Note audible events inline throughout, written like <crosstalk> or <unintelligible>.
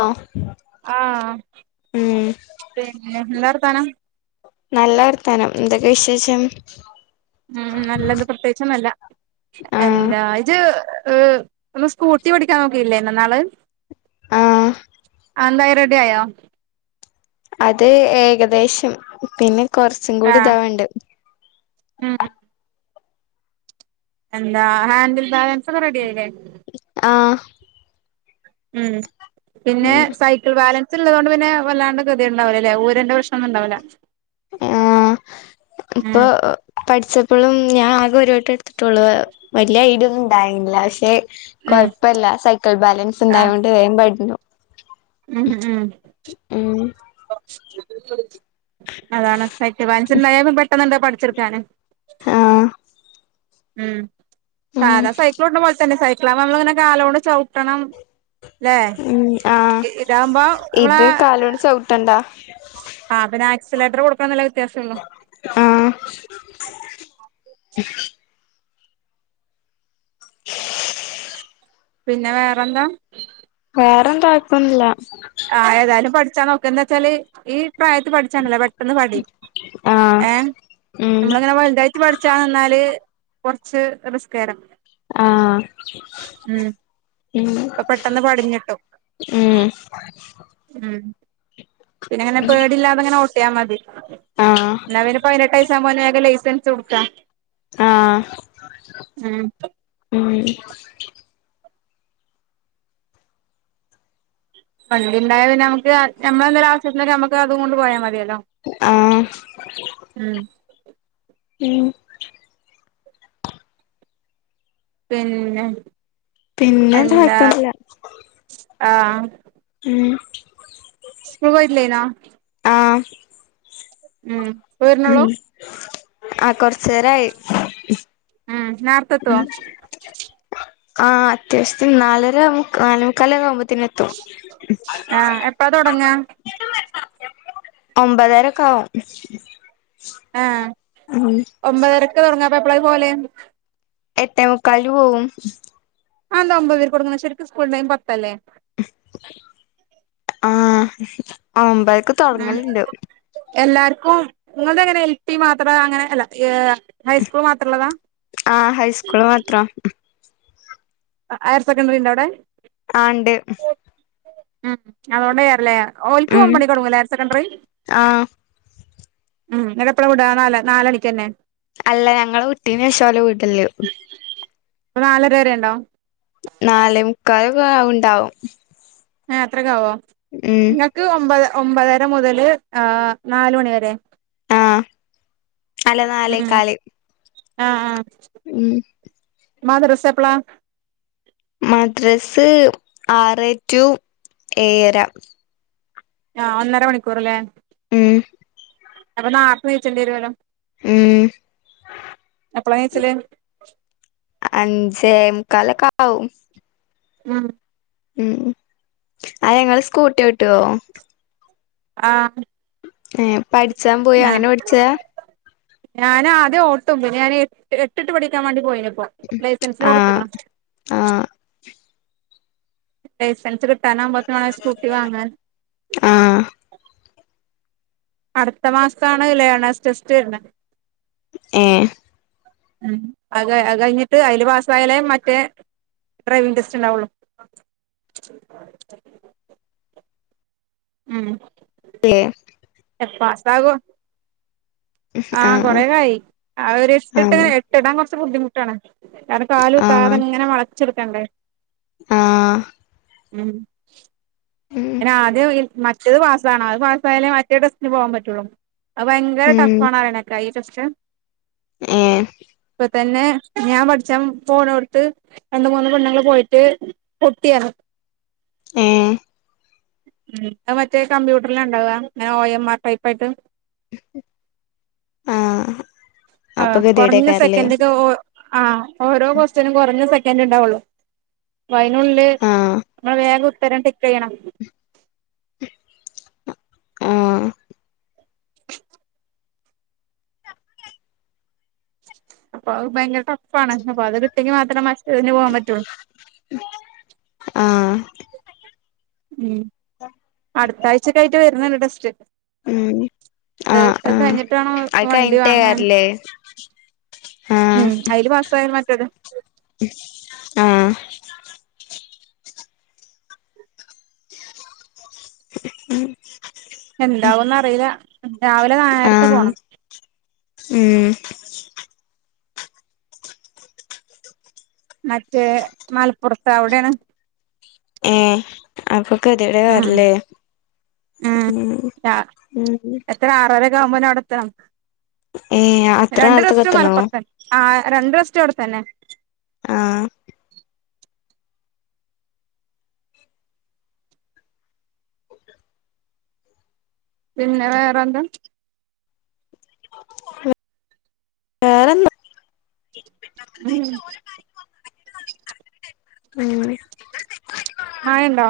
ഓ ആഹ് ഉം പിന്നെ എന്താ വർത്താനം നല്ല വർത്താനം എന്തൊക്കെ വിശേഷം ഉം നല്ലത് പ്രത്യേകിച്ചൊന്നുല്ല ആഹ് എന്താ ഇജ് ഏഹ് ഒന്ന് സ്കൂട്ടി പഠിക്കാൻ നോക്കില്ലേന്നോ നാള് ആഹ് അതെന്തായി റഡി ആയോ അത് ഏകദേശം പിന്നെ കൊറച്ചുങ്കൂടി ആഹ് ഇതാവാണ്ട് ഉം എന്താ ഹാൻഡിൽ ബാലൻസൊക്കെ റെഡി ആയില്ലേ ആഹ് ഉം പിന്നെ ഉം സൈക്കിൾ ബാലൻ ള്ളത്കൊണ്ട് പിന്നെ വല്ലാണ്ട് കത്യേട് ഉണ്ടാവില്ല അല്ലേ ഊരന്റെ പ്രശ്നം ഒന്നും ഉണ്ടാവില്ല ആ ഇപ്പൊ പഠിച്ചപ്പോഴും ഞാൻ ആകെ ഒരുട്ട് ത്തിട്ടുള്ള വലിയ ഐഡിയൊന്നും ഉണ്ടായിരുന്നില്ല പക്ഷെ ഉം കൊഴപ്പല്ല സൈക്കിൾ ബാലൻസ് ആഹ് ഉണ്ടായോണ്ട് വേം പട്ഞു ഉം ഉം ഉം അതാണ് സൈക്കിൾ ബാലൻസ് ണ്ടായ പെട്ടെന്നണ്ടോ പഠിച്ചെടുക്കാന് ആഹ് ഉം ഉം സാധാ സൈക്കിളോട്ട്ണ പോലെ തന്നെ സൈക്കിൾ ആവുമ്പോ നമ്മള് പിന്നെ കാലോണ്ട് ചവിട്ടണം അല്ലെ ഉം ആഹ് ഇതാകുമ്പം നമ്മള ഇത് കാലോണ്ട് ചവിട്ടണ്ടാ ആ പിന്നെ ആക്സിലേറ്റർ കൊടുക്കന്ന്ള്ള വ്യത്യാസംള്ളു ആഹ് <unintelligible> <inaudible> പിന്നെ വേറെന്താ വേറെന്താ ആക്കുന്നില്ല പഠാ നോക്ക എന്താച്ചാല് ഈ പ്രായത്തിൽ പഠിച്ചാണ്ടല്ലോ പെട്ടെന്ന് പഠിയും ആഹ് ഏഹ് ഉം നമ്മള് അങ്ങ്നെ വുലുതായിട്ട് പഠിച്ചാന്നാല് കുറച്ച് റിസ്കേരം ആഹ് ഉം ഉ ഇപ്പൊ പെട്ടെന്ന് പടിഞ്ഞിട്ടും ഉം ഉം പിന്നെയിങ്ങനെ പേടിയില്ലാതെയിങ്ങനെ ഓട്ടിയാൽ മതി ആഹ് എന്നാൽപ്പിന്നെ പതിനെട്ട് വയസ്സ് ആകുമ്പോൾ അവനു വേഗം ലൈസൻസ്സും എടുക്കാം ആഹ്... ഉം വണ്ടി ഉണ്ടായൽ പിന്നെ നമുക്ക് നമ്മളുടെയെന്തെങ്കിലും ഒരു ആവശ്യത്തിന് നമുക്ക് അതുകൊണ്ട് പോയാൽ മതിയല്ലോ ആഹ് ആ ഉം ഉം പിന്നെ... പിന്നെ എന്താ കൊഴപ്പൊന്നുല്ല ആഹ് ഉം സ്കൂളി പോയിട്ടില്ലേനോ? ആഹ് ഉം ഇപ്പ ഉം വരണുള്ളൂ ആഹ് കൊറച്ചു നേരായി. ഉം ഉം നേരത്തെത്തുവോ ആഹ് അത്യാവശ്യത്തിന് നാലര മു നാലേമുക്കാലാവുമ്പോഴെത്തേന് ആ എപ്പാ തൊടങ്ങാ? ഒൻപതരക്കെ ആവും. ആഹ് ഉം ഒൻപതരക്കാ തൊടങ്ങാ? അപ്പോ എപ്പളാ പോവല്? ഏട്ടേമുക്കാലിന് പോവും. അതെന്താ ഒമ്പതരയ്ക്ക് തൊടങ്ങുന്നത്? ശരിക്കും സ്കൂൾ ടൈം പത്തല്ലേ? മ്ഹും ആഹ് ഒമ് പതരയ്ക്ക് തൊടങ്ങലുണ്ട്. ക്കും നിങ്ങൾക്ക് എങ്ങനാ എൽ പി മാത്രാ? അങ്ങനെ അല്ല ഏഹ് ഹൈസ്കൂൾ മാത്രോള്ളതാ? ആഹ് ഹൈസ്കൂള് മാത്രം ഹയർ സെക്കൻഡറിയുണ്ടോ അവിടെ? ആഹ് ഇണ്ട്. ഉം അതോണ്ടാ <unintelligible> ഓല്ക്കും ഉം ഒമ്പത് മണിക്ക് തൊടങ്ങുമല്ലേ ഹയർ സെക്കൻഡറി? ആഹ് ഉം എന്നിട്ട് എപ്പോഴാ വിടാ? നാ നാലണിക്ക് തന്നെ? അല്ല ഞങ്ങളെ വിട്ടേനു ശേഷാ ഒലെ വിടല്. <unintelligible> നാലര വരെ ഒണ്ടോ? നാലേമുക്കാലൊക്കെ ആവുണ്ടാണ്ടാവും. ഏഹ് അത്രയുമൊക്കെ ആവുമോ? നിങ്ങൾക്ക് ഒൻപത് ഒൻപതര മുതൽ ആഹ് നാല് മണി വരെ. ആഹ് അല്ല ഉം നാലേക്കാൽ ആഹ് ആഹ് മദ്രസ എപ്പളാ മദ്രസ് ആറേ ടു ഏഴര ആഹ് ഒന്നര മണിക്കൂർ അല്ലേ? ഉം അപ്പോൾ നേരത്തെ നീച്ചണ്ടി വരോലോ ഉം എപ്പളാ നീചല് അഞ്ചേമുക്കാൽ ഒക്കെയാവും ഉം ഉം അതെ നിങ്ങൾ സ്കൂട്ടി ഓട്ടോ ആഹ് ഏഹ് പഠ്ച്ചാൻ പോയി. ഞാ അങ്ങനെ പഠിച്ചതാ? ഞാൻ ആദ്യം ഓടിക്കും. പിന്നെ ഞാൻ എട്ട് എട്ടിട്ട് പഠിക്കാൻ വേണ്ടി പോയിരുന്നു. ലൈസൻസിന് ആഹ് കൊടുത്തുക്ക്ണ് ആഹ് ലൈസെൻസ് കിട്ടാൻ ആവുമ്പോഴേക്കും വേണം സ്കൂട്ടി വാങ്ങാൻ ആഹ് അടുത്ത മാസാണ് ലേണേഴ്സ് ടെസ്റ്റ് വരുന്നത്. ഏഹ് ഉം അ കഴിഞ്ഞിട്ട് അയ്ല് പാസായലേ മറ്റേ ഡ്രൈവിംഗ് ടെസ്റ്റ് ഉണ്ടാവുള്ളു ഉം ഏഹ് എ പ്പാസാകോ? ആഹ് കൊറെകായി ആഹ് ഒര്ട്ടിട്ട് ആഹ് എട്ടിടാൻ കുറച്ച് ബുദ്ധിമുട്ടാണ് ത്താതെ കാലുത്താതെ ഇങ്ങനെ വളച്ചെടുക്കണ്ടേ ആ ഉം പിന്നാദ്യം മറ്റത് പാസ്സ ആണം. അത് പാസ്സായാലേ മറ്റേ ടെസ്റ്റിന് പോകാൻ പറ്റുള്ളു അത് ഭയങ്കര ഉം ടഫ് ആണാറിണേക്കാ ഈ ജടെസ്റ്റ് ഏഹ് ഇപ്പൊ തന്നെ ഞാൻ പഠിച്ചാൻ ഫോണോട്ത്ത് രണ്ട് മൂന്ന് പെണ്ണ്ങ്ങള് പോയിട്ട് പൊട്ടിയാ ഏഹ് ഉ അ മറ്റേ കമ്പ്യൂട്ടറിലണ്ടാവ ങ്ങനെ ഒ എം ആർ ടൈപ്പായിട്ട് ആ ആ കുറഞ്ഞ സെക്കൻഡക്ക ആ ഓരോ കൊസ്റ്റനും കുറഞ്ഞ സെക്കൻ ണ്ടാവുള്ളൂ പ്പയനുള്ളില് നമ്മള് വേഗം ഉത്തരം ടിക്കെയ്യണം ആ അപ്പൊ അത് ഭയങ്കര ടഫ്ഫാണ് അപ്പൊ അതിട്ടെങ്കി മാത്രം ഇയ്ന് പോവാൻ പറ്റുള്ളൂ ആഹ് ഉം അടുത്ത ആഴ്ചക്കായിട്ട് വരുന്നണ്ട് ടെസ്റ്റ് ഉം ആഹ് ഏത് ആഹ് കഴിഞ്ഞിട്ടാണോ അത് വണ്ടി വാങ്ങാൻ കഴിഞ്ഞിട്ടേക്കാരല്ലേ ആഹ് ഉം അതിൽ പാസായാല മറ്റത് ആ ഉം എന്താവന്നറീല്ല രാവിലെ നാർത്തെ ആഹ് പോണം ഉം മറ്റേ മലപ്പുറത്ത് അവിടെയാണ് ഏ അപ്പൊക്ക കെതേടേക്കാരം ല്ലേ ഉം എത്ര ആറരക്കാവുമ്പോനെ അവിടെത്താണം ഏഹ് അത്ര രണ്ട് നേരത്തൊക്കെ ടെസ്റ്റും എത്തണോ മലപ്പുറത്തെന്നെ ആ രണ്ട് ടെസ്റ്റും അവിടെത്തന്നെ ആ പിന്നെ വേറെന്താ വേറെന്താ ഉം ആ മഴ ണ്ടാ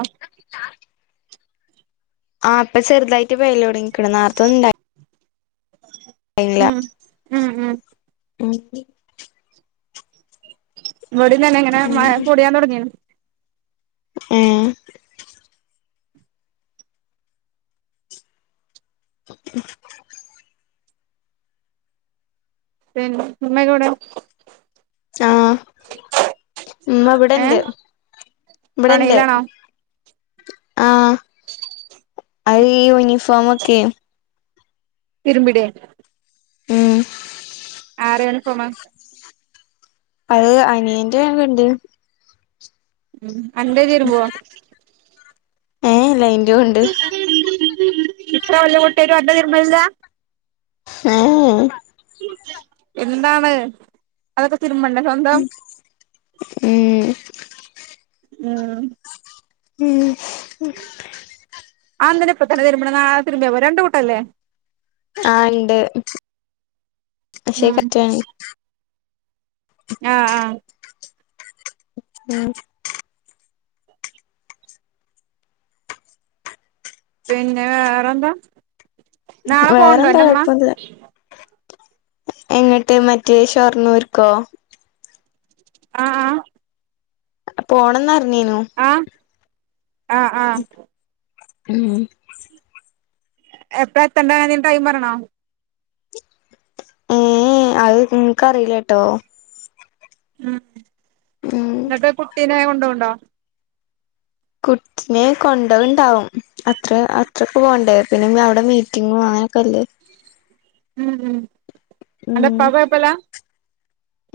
ആ ഇപ്പൊ ചെറുതായിട്ട് പെയ്യലോട്ങ്ങിക്കിണു ന്നാർത്തൊന്നണ്ടായ് യ്ലീന ഉം ഉം ഉം ഉം ഇവിടിം തന്നെ ങ്ങനെ ഉം പൊടിയാൻ തുടങ്ങിണ് ഏഹ് പിന്നെ മ്മക്കവ്ടെ ആ മ്മ ഏ ഇവിടെണ്ട് ഇവിടെണ്ട് പണിയിലാണോ അയ് യൂണിഫോമൊക്കെ തിരുമ്പിടേ ഉം ആറാണ് ഫോമ അത് അനിയൻ്റെ -ണ്ട് ഉം അൻ്റെ തിരുമ്പുവോ ഏ ലൈ <unintelligible> ങ്‌ ഹേ എന്താണ് തിരുമ്പണ്ടേ സ്വന്തം ഉം ഉം ഉം അതെന്തിനാ ഇപ്പത്തന്നെ തിരുബന്നെ നാളെ തിരുമ്പി പോരെ രണ്ട് കൂട്ടല്ലേ ആ ഇണ്ട് ക്ഷേ കട്ടൻ ആ ആ ഉം പിന്നെ വേറെന്താ നാളെ പോണ്ട വേറെന്താ അന്റെമ്മ കൊഴപ്പൊന്നുല്ല എങ്ങട്ട് മറ്റേ ഷോർനൂർക്കോ ആ ഹ ആ പോണംന്ന് പറഞ്ഞനു അ ആ മ്മ് എപ്പളാ എത്തണ്ട് കാര്യം ടൈം പറയണോ ങ്‌ ഹ് അതിനകറീല്ലട്ടോ ഉം ങ്ങട്ട് കുട്ടിനെ കൊണ്ടോന്നുണ്ടോ കൊച്ചിനെ കൊണ്ടൊണ്ടാവാം ങ്‌ ഹ് അന്റെ ഉം പ്പാക് കൊയപ്പല്ല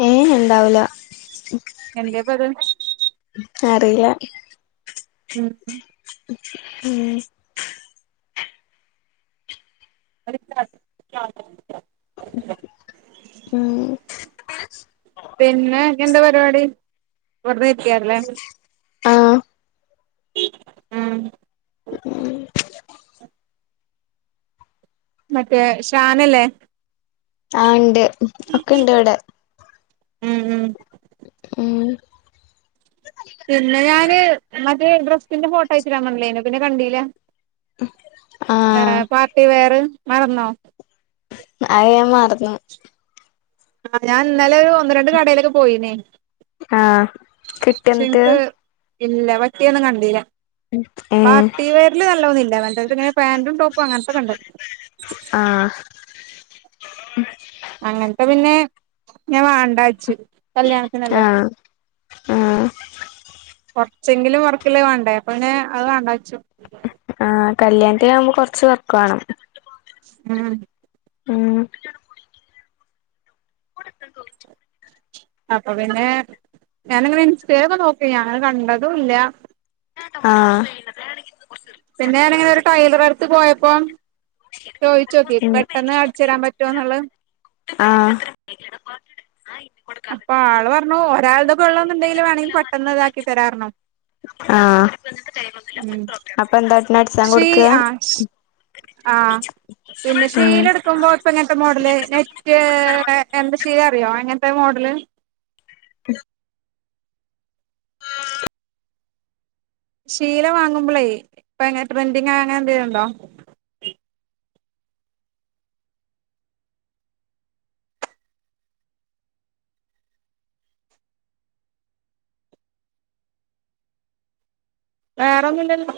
ഏ ഉണ്ടാവൂല എന്തേ പത് അറീല ഉം ഉ ഉം <unintelligible> ഉം <inaudible> പിന്നെ എന്താ പരിപാടി വെറുതെയിരിക്കി എല്ലേ ആഹ് ഉം ഉ ഊ ഉം മറ്റേ ഷാനല്ലേ ആ ഇണ്ട് ഒക്കെ ഇണ്ട് ഇവിടെ ഉം ഉം ഉം പിന്നെ ഞാന് മറ്റേ ഡ്രെസ്സിന്റെ ഫോട്ടോ അയച്ചിടാൻ പറഞ്ഞ ല്ലേ പിന്നെ കണ്ടീല വേറെ ആഹ് പാർട്ടിവെയറ് മറന്നോ അയ് ഞാൻ മറന്നു അത് ഞാൻ ഇന്നലെ ഒന്ന് രണ്ട് കടീലൊക്കെ പോയീനി ആ കിട്ടിയോ ന്നട്ട് ഇല്ല പറ്റീതന്നും കണ്ടീല ഏ പാർട്ടിവെറിൽ നല്ലതോന്നില്ല മറ്റേതു പേന്റും ടോപ്പാക്കെ അംഗന്തൊക്കെയുണ്ട് ങ്‌ ഹാ അങ്ങനത്ത പിന്നെ ഞാൻ വാണ്ടച്ചു കല്യാണത്തിനല്ലേ ആഹ് ആഹ് ചെങ്കിലും വർക്കില് വാണ്ടേ അപ്പ. പിന്നെ അത് വാണ്ടച്ചു അ ആ കല്ലിയാനത്തിനാവുമ്പോ കൊർച് വർക്ക്‌ വേണം മ്മ് ഉം <unintelligible> അപ്പൊ പിന്നെ ഞാനങ്ങനെ ഇൻസ്റ്റെലൊക്കെ നോക്കി അങ്ങനെ കണ്ടതുല്ല ആഹ പിന്നെ ഞാനിങ്ങനെ ഒരു ടൈലറെ അടുത്ത് പോയപ്പോ ചോയിച്ചോക്കി ഉം പെട്ടെന്ന് അടിച്ചരാൻ പറ്റൊന്നുള്ളത് ആ അപ്പൊ ആള് പറഞ്ഞു ഒരാൾത് കൊള്ളാന്നുണ്ടെങ്കില് വേണെങ്കിൽ പെട്ടെന്ന് ഇതാക്കി തരാന്നർഞ്ഞു ആഹ ഉം ശ്രീ കൊടുക്ക ആഷ് ആഹ പിന്നെ ഉം ഷീല ഇട്ക്കുമ്പോ ഇപ്പ ഇ ങ്ങനത്തെ മോഡല് നെറ്റ് എന്താ ചെയ്യാ അറിയോ എങ്ങനത്തെ മോഡല് <inaudible> ആഹ ശീല വാങ്ങുമ്പളേ ഇപ്പങ്ങനെ ട്രെൻഡിങ് അങ്ങനെ എന്തേലുണ്ടോ വേറൊ ന്നും ഇല്ലല്ലോ